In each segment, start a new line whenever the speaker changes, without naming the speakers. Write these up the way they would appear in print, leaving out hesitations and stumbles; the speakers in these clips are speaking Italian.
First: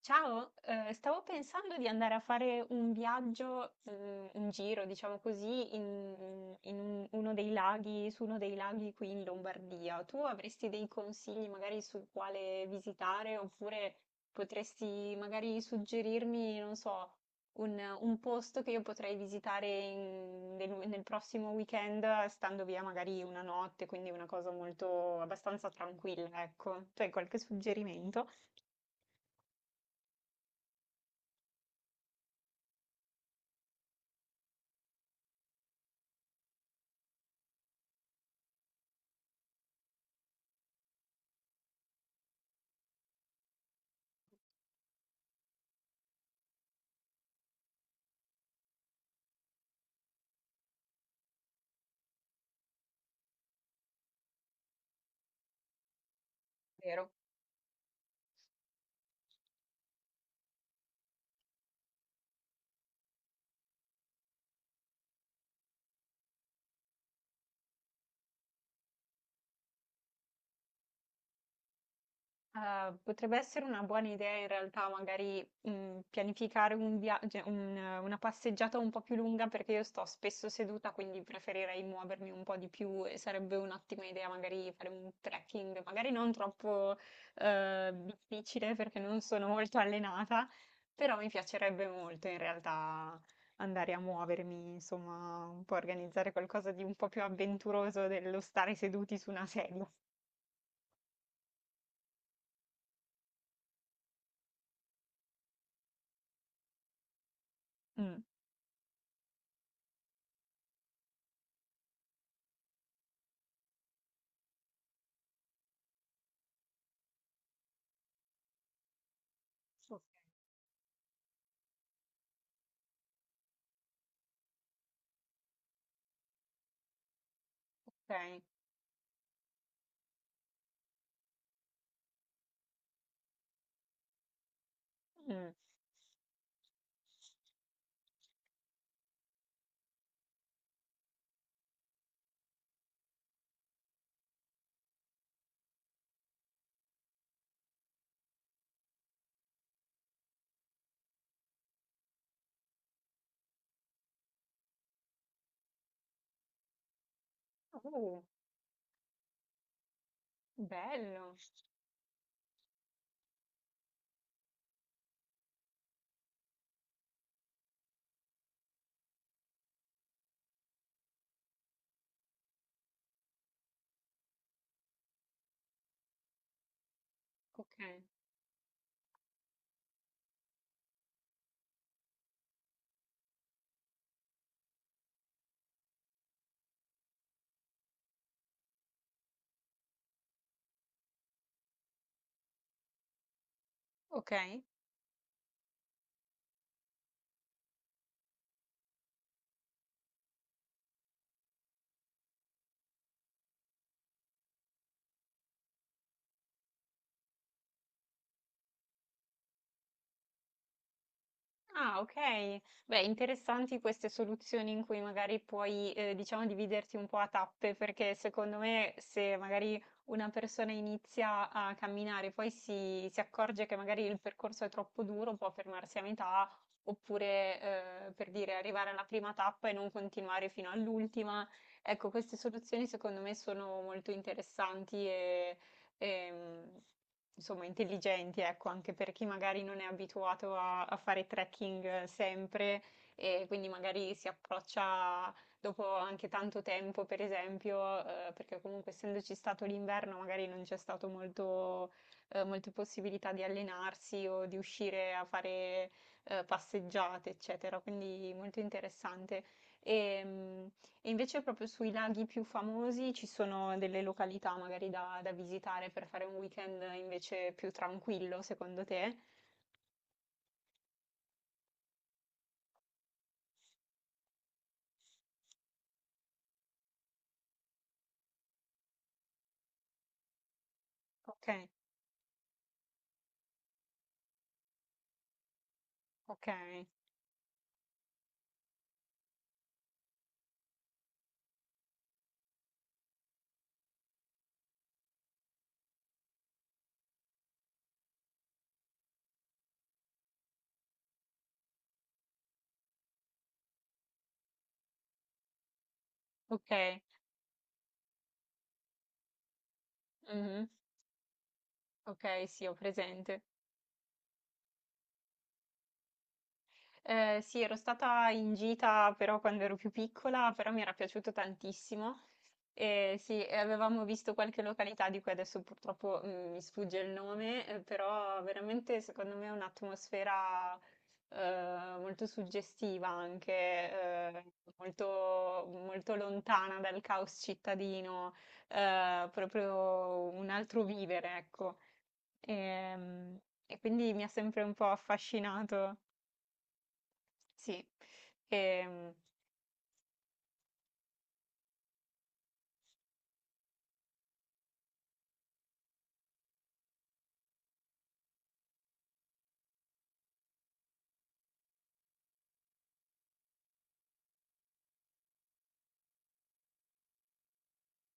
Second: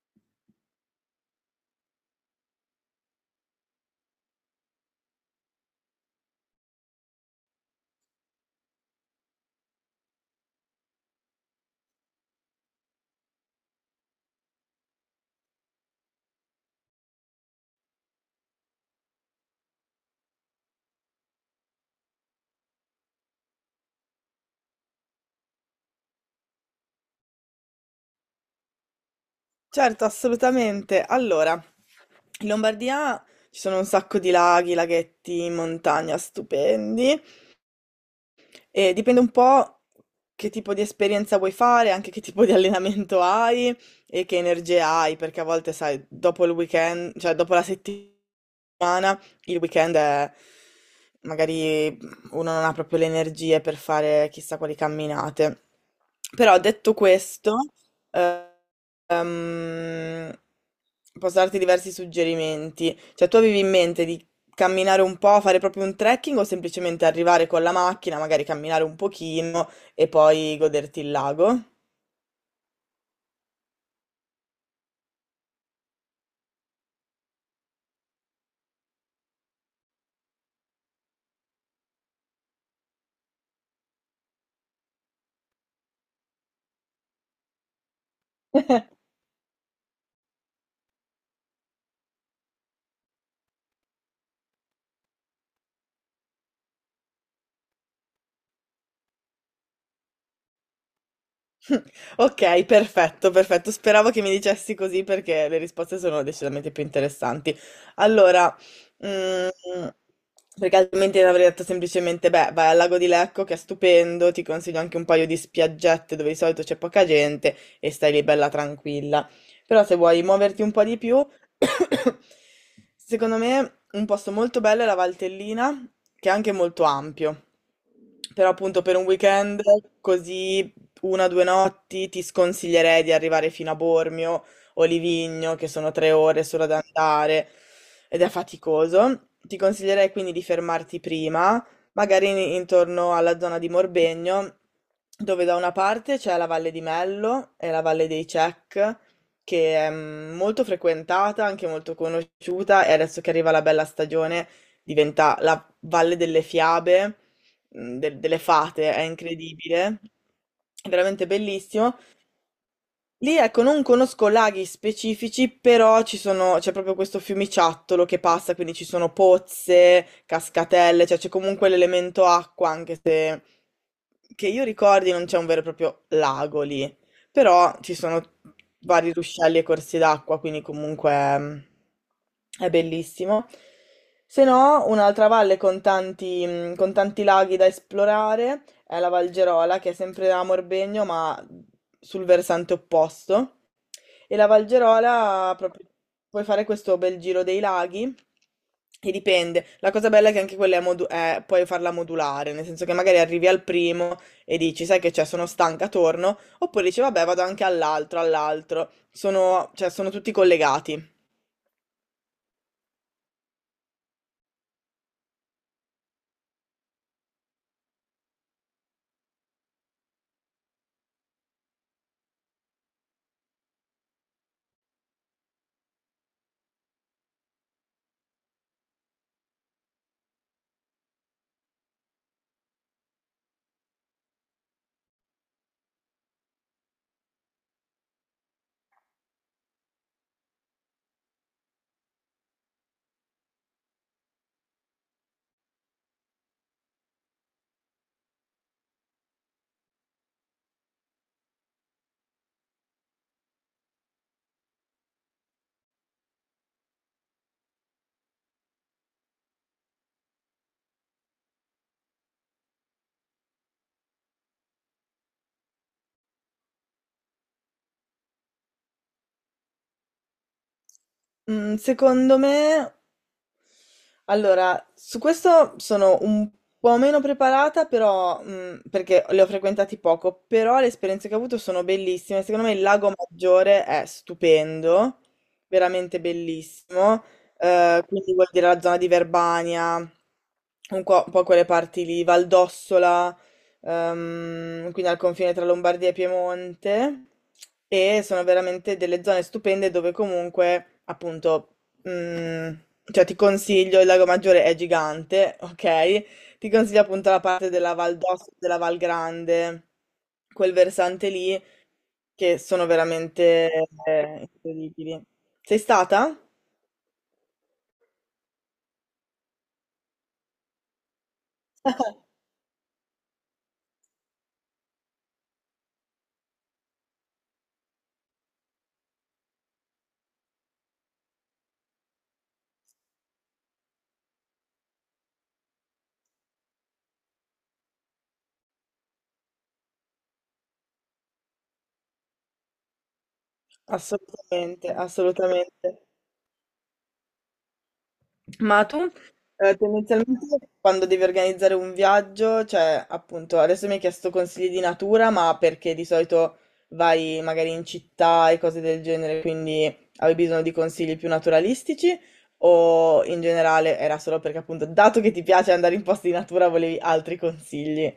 Ciao, stavo pensando di andare a fare un viaggio, un giro, diciamo così, uno dei laghi, su uno dei laghi qui in Lombardia. Tu avresti dei consigli magari su quale visitare, oppure potresti magari suggerirmi, non so, un posto che io potrei nel, nel prossimo weekend, stando via magari una notte, quindi una cosa molto abbastanza tranquilla, ecco. Tu hai qualche suggerimento?
Certo, assolutamente. Allora, in Lombardia ci sono un sacco di laghi, laghetti, in montagna stupendi. Dipende un po' che tipo di esperienza vuoi fare, anche che tipo di allenamento hai e che energie hai, perché a volte, sai, dopo il weekend, cioè dopo la settimana, il weekend è, magari uno non ha proprio le energie per fare chissà quali camminate. Però detto
Vero.
questo, eh, ehm, posso darti diversi suggerimenti. Cioè, tu avevi in mente di camminare un po', fare proprio un trekking o semplicemente arrivare con la macchina, magari camminare un pochino e poi goderti il lago?
Potrebbe essere una buona idea in realtà magari pianificare un viaggio, una passeggiata un po' più lunga perché io sto spesso seduta, quindi preferirei muovermi un po' di più e sarebbe un'ottima idea magari fare un trekking, magari non troppo difficile perché non sono molto allenata, però mi piacerebbe molto in realtà andare a muovermi, insomma, un po' organizzare qualcosa di un po' più avventuroso dello stare seduti su una sedia.
Ok, perfetto, perfetto. Speravo che mi dicessi così perché le risposte sono decisamente più interessanti.
Mm.
Allora, mm, perché altrimenti avrei detto semplicemente, beh, vai al lago di Lecco che è stupendo, ti consiglio anche un paio di spiaggette dove di solito c'è poca gente e stai lì bella tranquilla. Però se vuoi muoverti un po' di più, secondo me un posto molto bello è la Valtellina, che è anche molto ampio.
Ok.
Però appunto per un weekend così una o 2 notti ti sconsiglierei di arrivare fino a Bormio o
Mm.
Livigno, che sono 3 ore solo ad andare ed è faticoso. Ti consiglierei quindi di fermarti prima, magari intorno alla zona di Morbegno, dove da una parte c'è la Valle di Mello e la Valle dei Cech, che è molto frequentata, anche molto conosciuta, e adesso che arriva la bella stagione diventa la Valle delle Fiabe mh, de-
Oh,
delle fate, è incredibile, è veramente
bello.
bellissimo. Lì, ecco, non conosco laghi specifici, però ci sono, c'è proprio questo fiumiciattolo che passa, quindi ci sono pozze, cascatelle, cioè c'è comunque l'elemento acqua, anche se che io ricordi non c'è un vero e proprio lago lì, però
Ok,
ci sono vari ruscelli e corsi d'acqua, quindi comunque è bellissimo. Se no, un'altra valle con con tanti laghi da esplorare è la Valgerola, che è sempre a Morbegno, ma sul versante opposto.
ok.
E la Valgerola, proprio, puoi fare questo bel giro dei laghi. E dipende. La cosa bella è che anche quella è puoi farla modulare, nel senso che magari arrivi al primo e dici, sai che c'è, sono stanca, torno, oppure dici, vabbè, vado anche all'altro, all'altro. Sono, cioè, sono tutti collegati.
Ah, ok. Beh, interessanti queste soluzioni in cui magari puoi, diciamo, dividerti un po' a tappe, perché secondo me se magari una persona inizia a camminare, poi si accorge che magari il percorso è troppo duro, può fermarsi a metà, oppure, per dire, arrivare alla prima tappa e non continuare fino all'ultima. Ecco, queste soluzioni secondo me sono molto interessanti e... Ehm, Insomma intelligenti, ecco, anche per chi magari non è abituato a fare trekking sempre e quindi magari si approccia dopo anche tanto tempo, per esempio, perché comunque essendoci stato l'inverno magari non c'è stato molto, molte possibilità di allenarsi o di uscire a fare passeggiate, eccetera, quindi molto interessante. E, e invece proprio sui laghi più famosi ci sono delle località magari da visitare per fare un weekend invece più tranquillo, secondo te?
Mm, secondo me Allora, su questo sono un po' meno preparata, però, perché le ho frequentati poco, però le esperienze che ho
Ok,
avuto sono bellissime. Secondo me il Lago Maggiore è stupendo, veramente
ok,
bellissimo. Quindi vuol dire la zona di Verbania, un po' quelle parti lì, Valdossola, quindi al confine tra Lombardia e Piemonte. E sono veramente delle zone stupende dove comunque appunto Mm, cioè ti consiglio, il Lago Maggiore è gigante, ok? Ti
ok,
consiglio appunto la parte della Val d'Osso, della Val Grande,
mhm,
quel versante lì,
ok,
che
sì, ho
sono
presente.
veramente incredibili. Sei stata?
Sì, ero stata in gita però quando ero più piccola, però mi era piaciuto tantissimo. Sì, e avevamo visto qualche località di cui adesso purtroppo mi sfugge il nome, però veramente secondo me è un'atmosfera molto suggestiva anche, molto, molto lontana dal caos cittadino, proprio un altro vivere, ecco. Ehm, quindi mi ha sempre un
Assolutamente,
po' affascinato,
assolutamente.
sì.
Ma tu?
Ehm,
Tendenzialmente quando devi organizzare un viaggio, cioè appunto adesso mi hai chiesto consigli di natura, ma perché di solito vai magari in città e cose del genere, quindi avevi bisogno di consigli più naturalistici o in generale era solo perché appunto dato che ti piace andare in posti di natura volevi altri consigli?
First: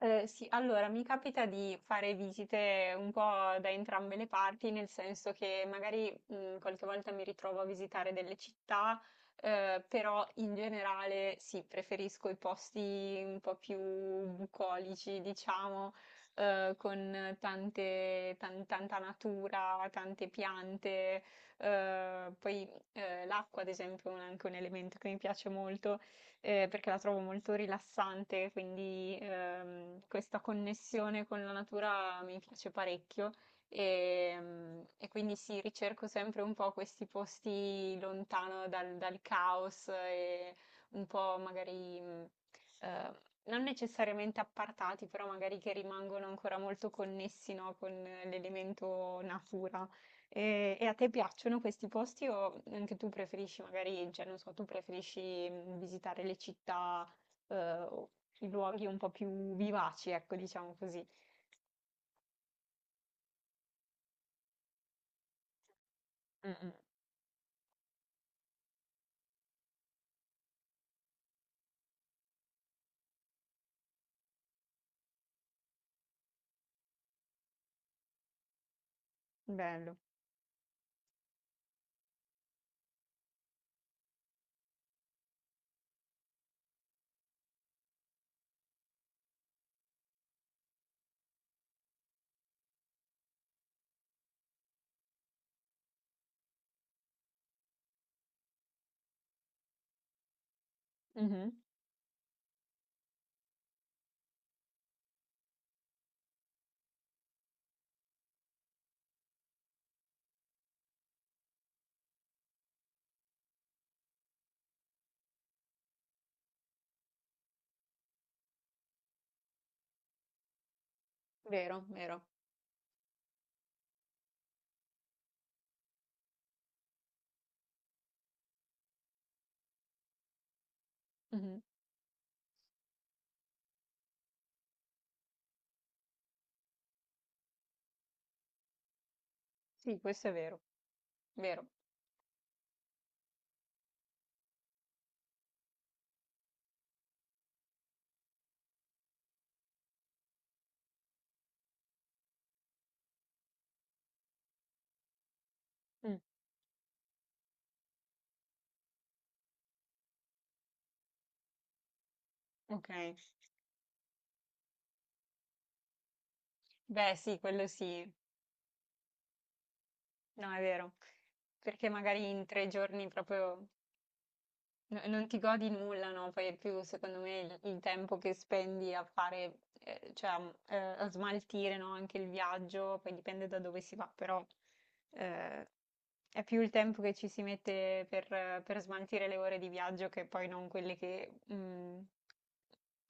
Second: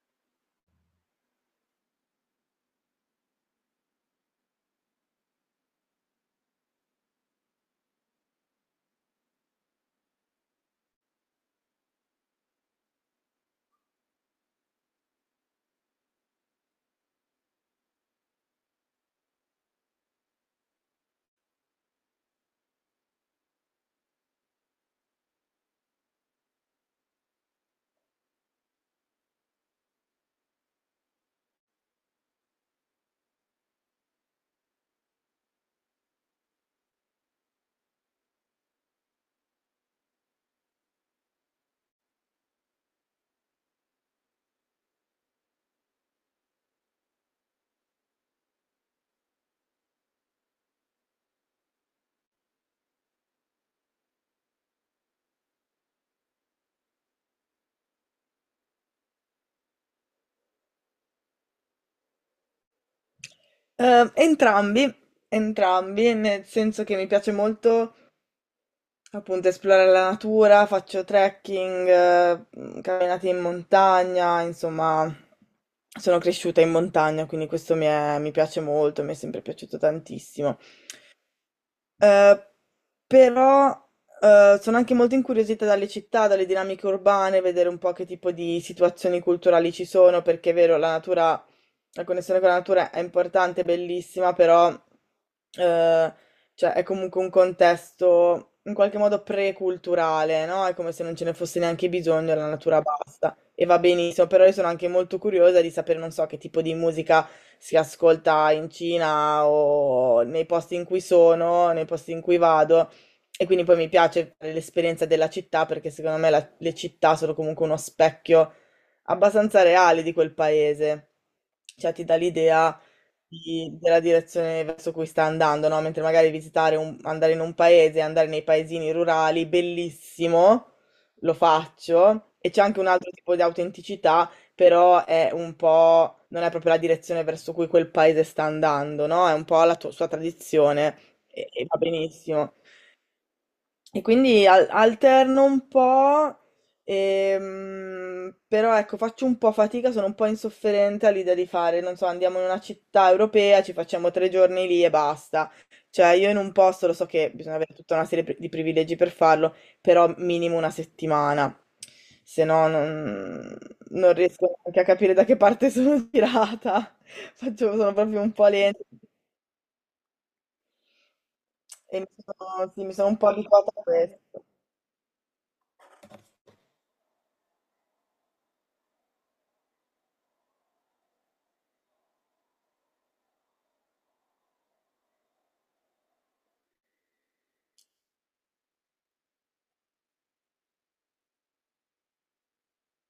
Sì, allora mi capita di fare visite un po' da entrambe le parti, nel senso che magari qualche volta mi ritrovo a visitare delle città, però in generale sì, preferisco i posti un po' più bucolici, diciamo, con tante, tanta natura, tante piante, poi l'acqua, ad esempio, anche un elemento che mi piace molto perché la trovo molto rilassante, quindi questa connessione con la natura mi piace parecchio. E quindi sì, ricerco sempre un po' questi posti lontano dal caos e un po' magari eh, non necessariamente appartati, però magari che rimangono ancora molto connessi, no, con l'elemento natura. E a te piacciono questi posti o anche tu preferisci magari, cioè non so, tu preferisci visitare le città, eh, o i luoghi un po' più vivaci, ecco, diciamo così.
Entrambi, entrambi, nel
Mm, mm.
senso che mi piace molto. Appunto, esplorare la natura, faccio trekking, camminate in montagna, insomma, sono cresciuta in montagna, quindi questo mi, mi piace molto, mi è sempre piaciuto
Bello.
tantissimo. Eh, però sono anche molto incuriosita dalle città, dalle dinamiche urbane, vedere un po' che tipo di situazioni culturali ci sono, perché è vero, la natura, la connessione con la natura è importante, è bellissima, però eh, cioè, è comunque un contesto in qualche modo preculturale, no? È come se non ce ne
Mhm.
fosse neanche bisogno, la natura basta e va benissimo, però io sono anche molto curiosa di sapere, non so, che tipo di musica si ascolta in Cina o nei posti in cui sono, nei posti in cui vado. E quindi poi mi piace fare l'esperienza della città perché secondo me le città sono comunque uno specchio abbastanza reale di quel paese.
Vero,
Cioè ti
vero.
dà l'idea della direzione verso cui sta andando, no? Mentre magari visitare un, andare in un paese, andare nei paesini rurali, bellissimo, lo
Mhm.
faccio. E c'è anche un altro tipo di autenticità, però è un po', non è proprio la direzione verso cui quel paese sta andando, no? È un po' la
Sì,
sua
questo è vero,
tradizione e,
vero.
e va benissimo. E quindi alterno un po', però ecco, faccio un po' fatica, sono un po' insofferente all'idea di fare, non so, andiamo in una città europea, ci facciamo 3 giorni lì e basta. Cioè,
Mm.
io in un posto lo so che bisogna avere tutta una serie di privilegi per farlo, però minimo una settimana, se no
Ok.
non riesco neanche a capire da che parte sono tirata.
Beh, sì, quello
Faccio, sono
sì.
proprio un po' lenta
No, è vero. Perché
e mi
magari in tre
sono, sì, mi
giorni
sono un po'
proprio
abituata a questo.
no, e non ti godi nulla, no? Poi è più, secondo me, il tempo che spendi a fare, a smaltire, no? Anche il viaggio, poi dipende da dove si va, però eh, è più il tempo che ci si mette per smaltire le ore di viaggio che poi non quelle che,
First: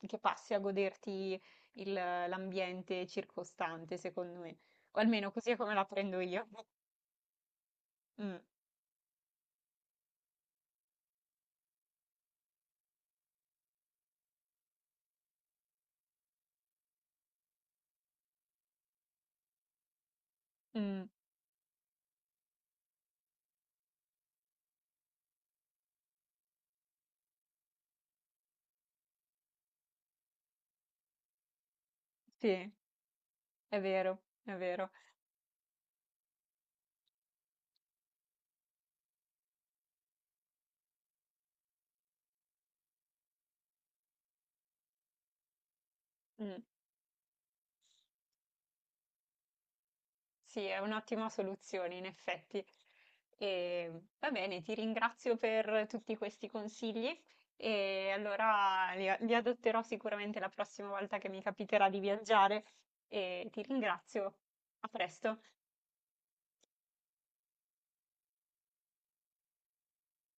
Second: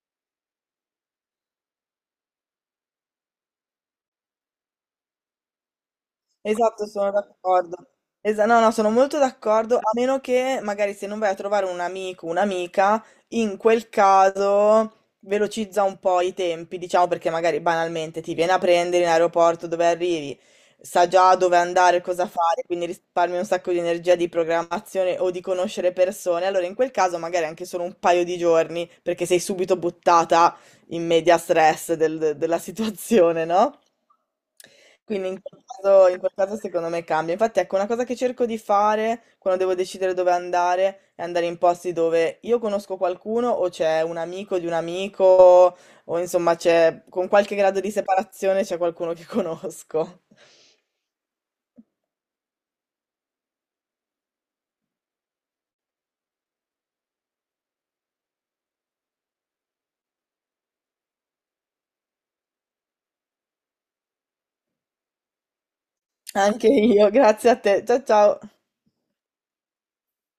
che passi a goderti l'ambiente circostante, secondo me. O almeno così è come la prendo io.
Esatto, sono d'accordo.
Mm,
No, no, sono molto d'accordo, a meno che magari se non vai a trovare un amico, un'amica, in quel caso velocizza un po' i tempi, diciamo, perché magari banalmente ti viene a prendere in aeroporto dove arrivi, sa
mm,
già dove andare, cosa fare, quindi risparmi un sacco di energia di programmazione o di conoscere persone. Allora, in quel caso magari anche solo un paio di giorni, perché sei subito buttata in media stress della
sì,
situazione, no?
è vero, è vero.
Quindi in quel caso secondo me cambia. Infatti, ecco, una cosa che cerco di fare quando devo decidere dove andare è andare in posti dove io conosco qualcuno o c'è un amico di un amico o insomma
Mm.
c'è con qualche grado di separazione c'è qualcuno che conosco.
Sì, è un'ottima soluzione, in effetti. E, va bene, ti ringrazio per tutti questi consigli e allora li adotterò sicuramente la prossima volta che mi capiterà di viaggiare e ti ringrazio. A presto.
Anche io, grazie a te. Ciao ciao.